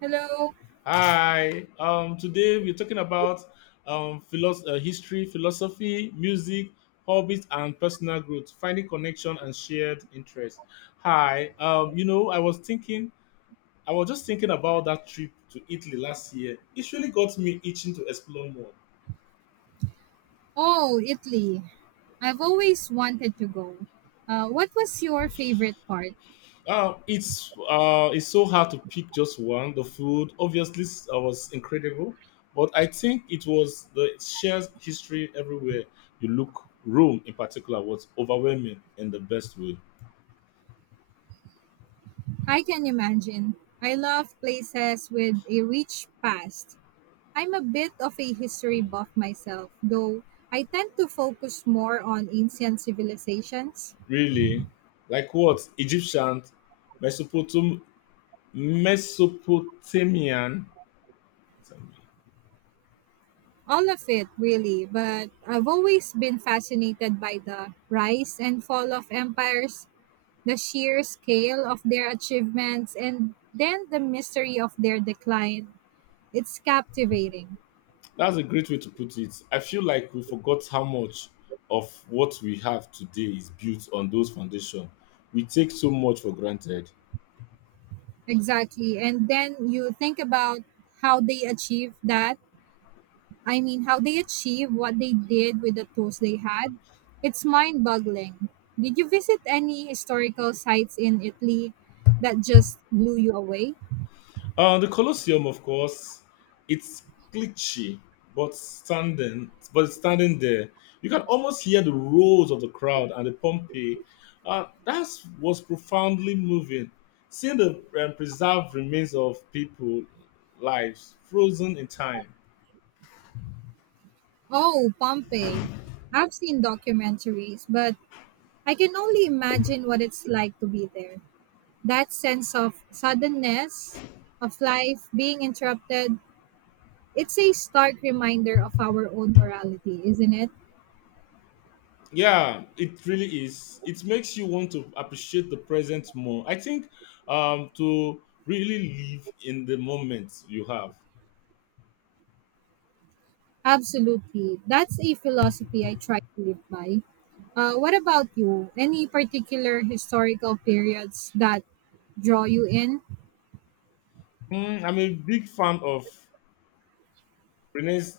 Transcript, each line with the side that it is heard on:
right: Hello.
left: Hi. Today we're talking about history, philosophy, music, hobbies, and personal growth, finding connection and shared interest. Hi. I was just thinking about that trip to Italy last year. It really got me itching to explore more.
right: Oh, Italy. I've always wanted to go. What was your favorite part?
left: It's so hard to pick just one. The food obviously was incredible, but I think it was the shared history everywhere you look. Rome, in particular, was overwhelming in the best way.
right: I can imagine. I love places with a rich past. I'm a bit of a history buff myself, though I tend to focus more on ancient civilizations.
left: Really, like what? Egyptian, Mesopotam- Mesopotamian.
right: All of it, really, but I've always been fascinated by the rise and fall of empires, the sheer scale of their achievements, and then the mystery of their decline. It's captivating.
left: That's a great way to put it. I feel like we forgot how much of what we have today is built on those foundations. We take so much for granted.
right: Exactly. And then you think about how they achieved that. I mean, how they achieved what they did with the tools they had. It's mind boggling. Did you visit any historical sites in Italy that just blew you away?
left: The Colosseum, of course, it's glitchy, but it's standing there, you can almost hear the roars of the crowd and the Pompeii. That was profoundly moving. Seeing the preserved remains of people, lives frozen in time.
right: Oh, Pompeii. I've seen documentaries, but I can only imagine what it's like to be there. That sense of suddenness, of life being interrupted, it's a stark reminder of our own morality, isn't it?
left: Yeah, it really is. It makes you want to appreciate the present more. I think to really live in the moment you have.
right: Absolutely, that's a philosophy I try to live by. What about you, any particular historical periods that draw you in?
left: Mm, I'm a big fan of Renaissance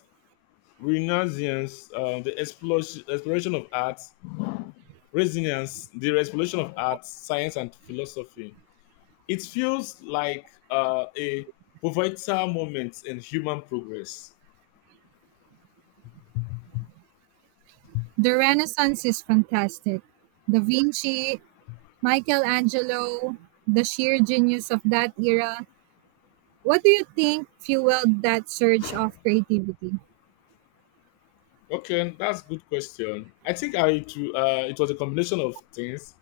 left: Renaissance, exploration of art, resilience, the exploration of art, science, and philosophy. It feels like a pivotal moment in human progress.
right: The Renaissance is fantastic. Da Vinci, Michelangelo, the sheer genius of that era. What do you think fueled that surge of creativity?
left: Okay, that's good question. I think I to, It was a combination of things: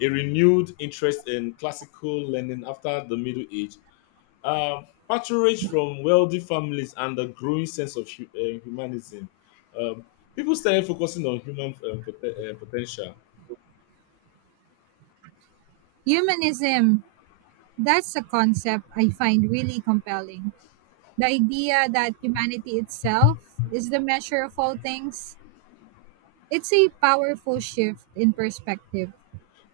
left: a renewed interest in classical learning after the Middle Age, uh, patronage from wealthy families and the growing sense of humanism. Um, People started focusing on human potential.
right: Humanism, that's a concept I find really compelling. The idea that humanity itself is the measure of all things. It's a powerful shift in perspective.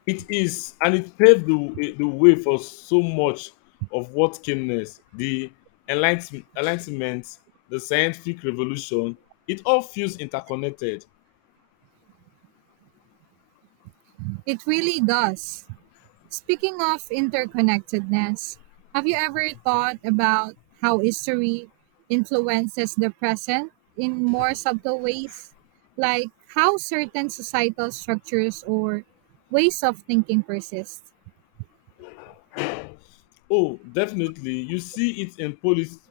left: It is, and it paved the way for so much of what came next. The enlightenment, the scientific revolution, it all feels interconnected.
right: It really does. Speaking of interconnectedness, have you ever thought about how history influences the present in more subtle ways? Like how certain societal structures or ways of thinking persist?
left: Oh, definitely. You see it in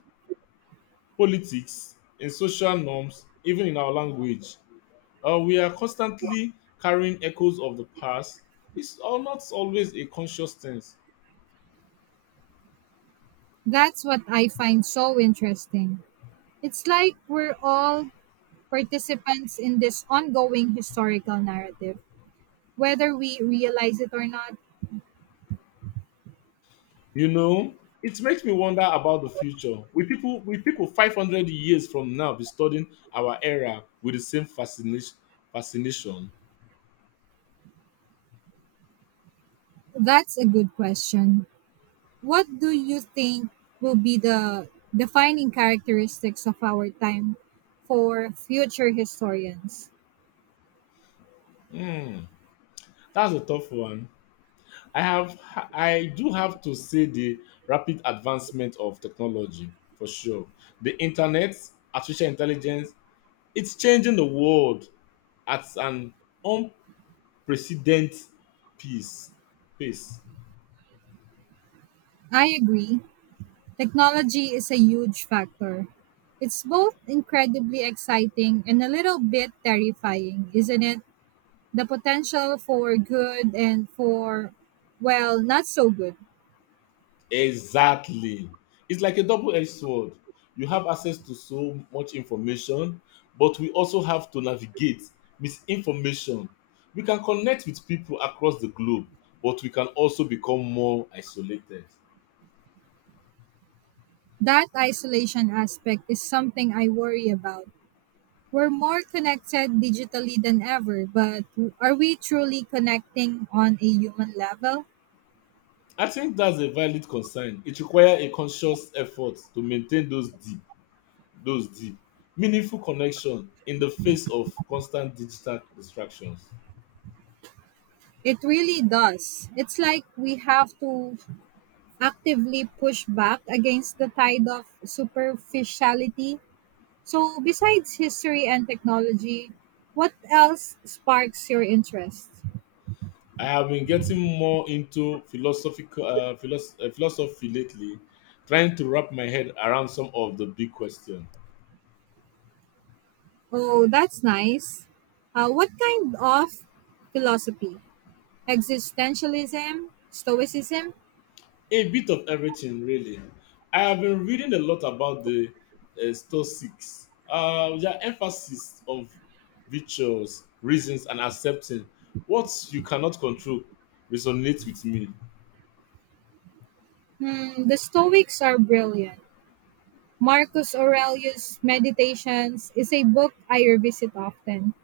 left: politics, in social norms, even in our language. We are constantly carrying echoes of the past. It's all not always a conscious thing.
right: That's what I find so interesting. It's like we're all participants in this ongoing historical narrative, whether we realize it or not.
left: You know, it makes me wonder about the future. Will people 500 years from now be studying our era with the same fascination? Fascination.
right: That's a good question. What do you think will be the defining characteristics of our time for future historians?
left: Hmm, that's a tough one. I have, I do have to say the rapid advancement of technology for sure. The internet, artificial intelligence, it's changing the world at an precedent peace pace.
right: I agree. Technology is a huge factor. It's both incredibly exciting and a little bit terrifying, isn't it? The potential for good and for, well, not so good.
left: Exactly, it's like a double-edged sword. You have access to so much information, but we also have to navigate misinformation. We can connect with people across the globe, but we can also become more isolated.
right: That isolation aspect is something I worry about. We're more connected digitally than ever, but are we truly connecting on a human level?
left: I think that's a valid concern. It requires a conscious effort to maintain those deep meaningful connection in the face of constant digital distractions.
right: It really does. It's like we have to actively push back against the tide of superficiality. So, besides history and technology, what else sparks your interest?
left: I have been getting more into philosophy lately, trying to wrap my head around some of the big questions.
right: Oh, that's nice. What kind of philosophy? Existentialism? Stoicism?
left: A bit of everything, really. I have been reading a lot about the Stoics, their emphasis on virtues, reasons, and accepting what you cannot control resonates with me.
right: Hmm, the Stoics are brilliant. Marcus Aurelius' Meditations is a book I revisit often.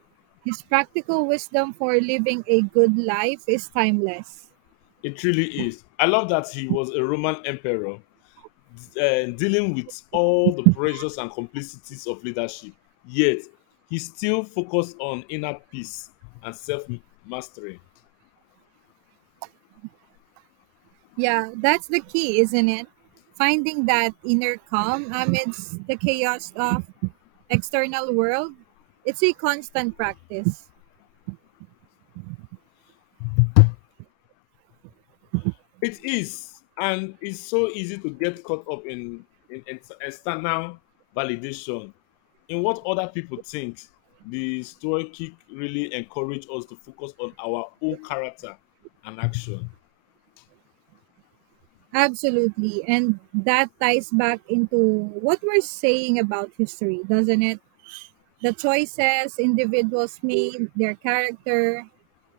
right: His practical wisdom for living a good life is timeless.
left: It really is. I love that he was a Roman emperor dealing with all the pressures and complexities of leadership. Yet, he still focused on inner peace and self mastery.
right: Yeah, that's the key, isn't it? Finding that inner calm amidst the chaos of external world. It's a constant practice.
left: It is, and it's so easy to get caught up in external validation, in what other people think. The story kick really encourage us to focus on our own character and action.
right: Absolutely. And that ties back into what we're saying about history, doesn't it? The choices individuals made, their character,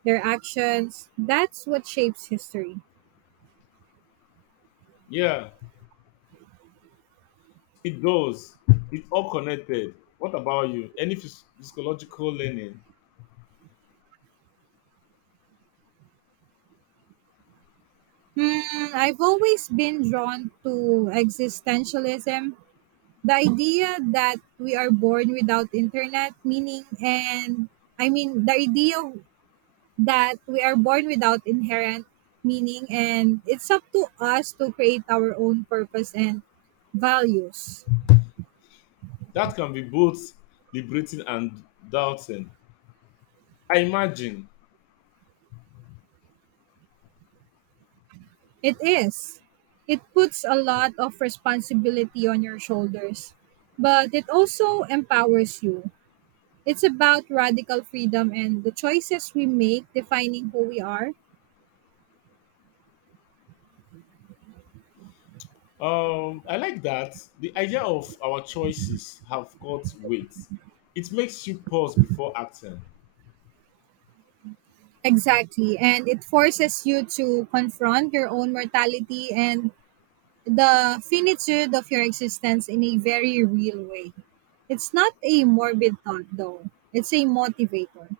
right: their actions, that's what shapes history.
left: Yeah, it does. It's all connected. What about you? Any physiological learning?
right: Hmm, I've always been drawn to existentialism, the idea that we are born without internet, meaning, and the idea that we are born without inherent meaning, and it's up to us to create our own purpose and values.
left: That can be both liberating and daunting, I imagine.
right: It is. It puts a lot of responsibility on your shoulders, but it also empowers you. It's about radical freedom and the choices we make defining who we are.
left: I like that. The idea of our choices have got weight. It makes you pause before acting.
right: Exactly. And it forces you to confront your own mortality and the finitude of your existence in a very real way. It's not a morbid thought, though, it's a motivator.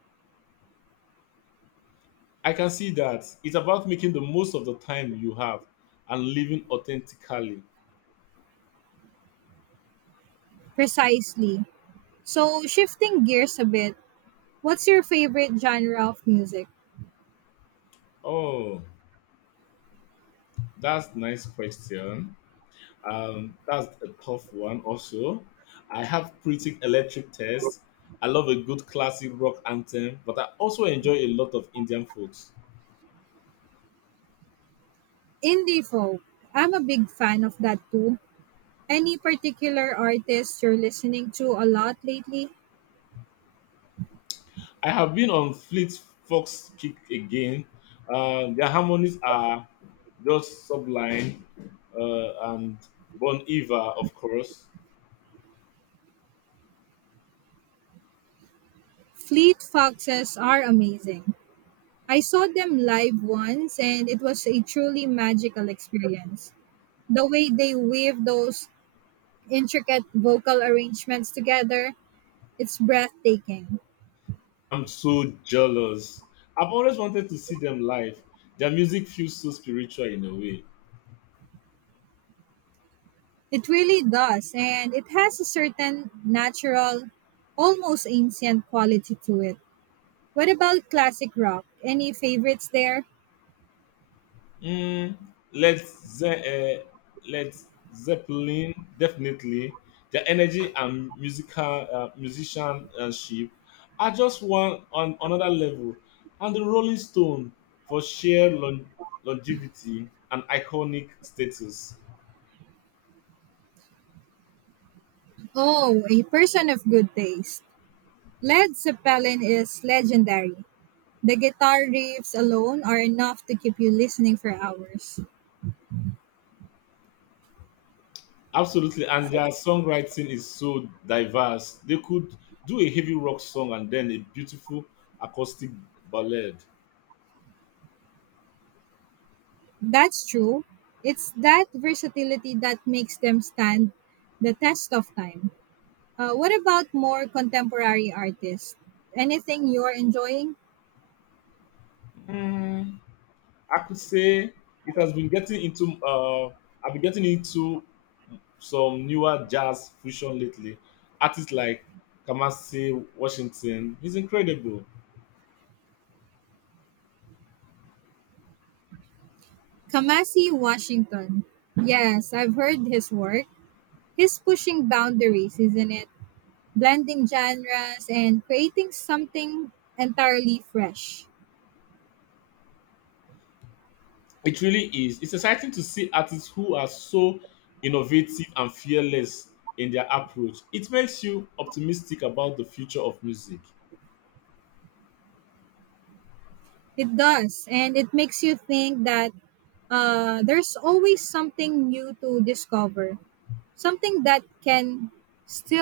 left: I can see that. It's about making the most of the time you have and living authentically.
right: Precisely. So, shifting gears a bit, what's your favorite genre of music?
left: Oh, that's nice question. That's a tough one also. I have pretty electric taste. I love a good classic rock anthem, but I also enjoy a lot of Indian folks.
right: Indie folk. I'm a big fan of that too. Any particular artists you're listening to a lot lately?
left: I have been on Fleet Fox kick again. Their harmonies are just sublime. And Bon Iver, of course.
right: Fleet Foxes are amazing. I saw them live once and it was a truly magical experience. The way they wave those intricate vocal arrangements together, it's breathtaking.
left: I'm so jealous. I've always wanted to see them live. Their music feels so spiritual in a way.
right: It really does, and it has a certain natural, almost ancient quality to it. What about classic rock? Any favorites there?
left: Mm, Led Zeppelin, definitely. Their energy and musical musicianship are just one on another level. And the Rolling Stone for sheer longevity and iconic status.
right: Oh, a person of good taste. Led Zeppelin is legendary. The guitar riffs alone are enough to keep you listening for hours.
left: Absolutely, and their songwriting is so diverse. They could do a heavy rock song and then a beautiful acoustic ballad.
right: That's true. It's that versatility that makes them stand the test of time. What about more contemporary artists? Anything you're enjoying?
left: Mm, I could say it has been getting into I've been getting into some newer jazz fusion lately. Artists like Kamasi Washington is incredible.
right: Kamasi Washington. Yes, I've heard his work. He's pushing boundaries, isn't it? Blending genres and creating something entirely fresh.
left: It really is. It's exciting to see artists who are so innovative and fearless in their approach. It makes you optimistic about the future of music.
right: It does, and it makes you think that there's always something new to discover, something that can still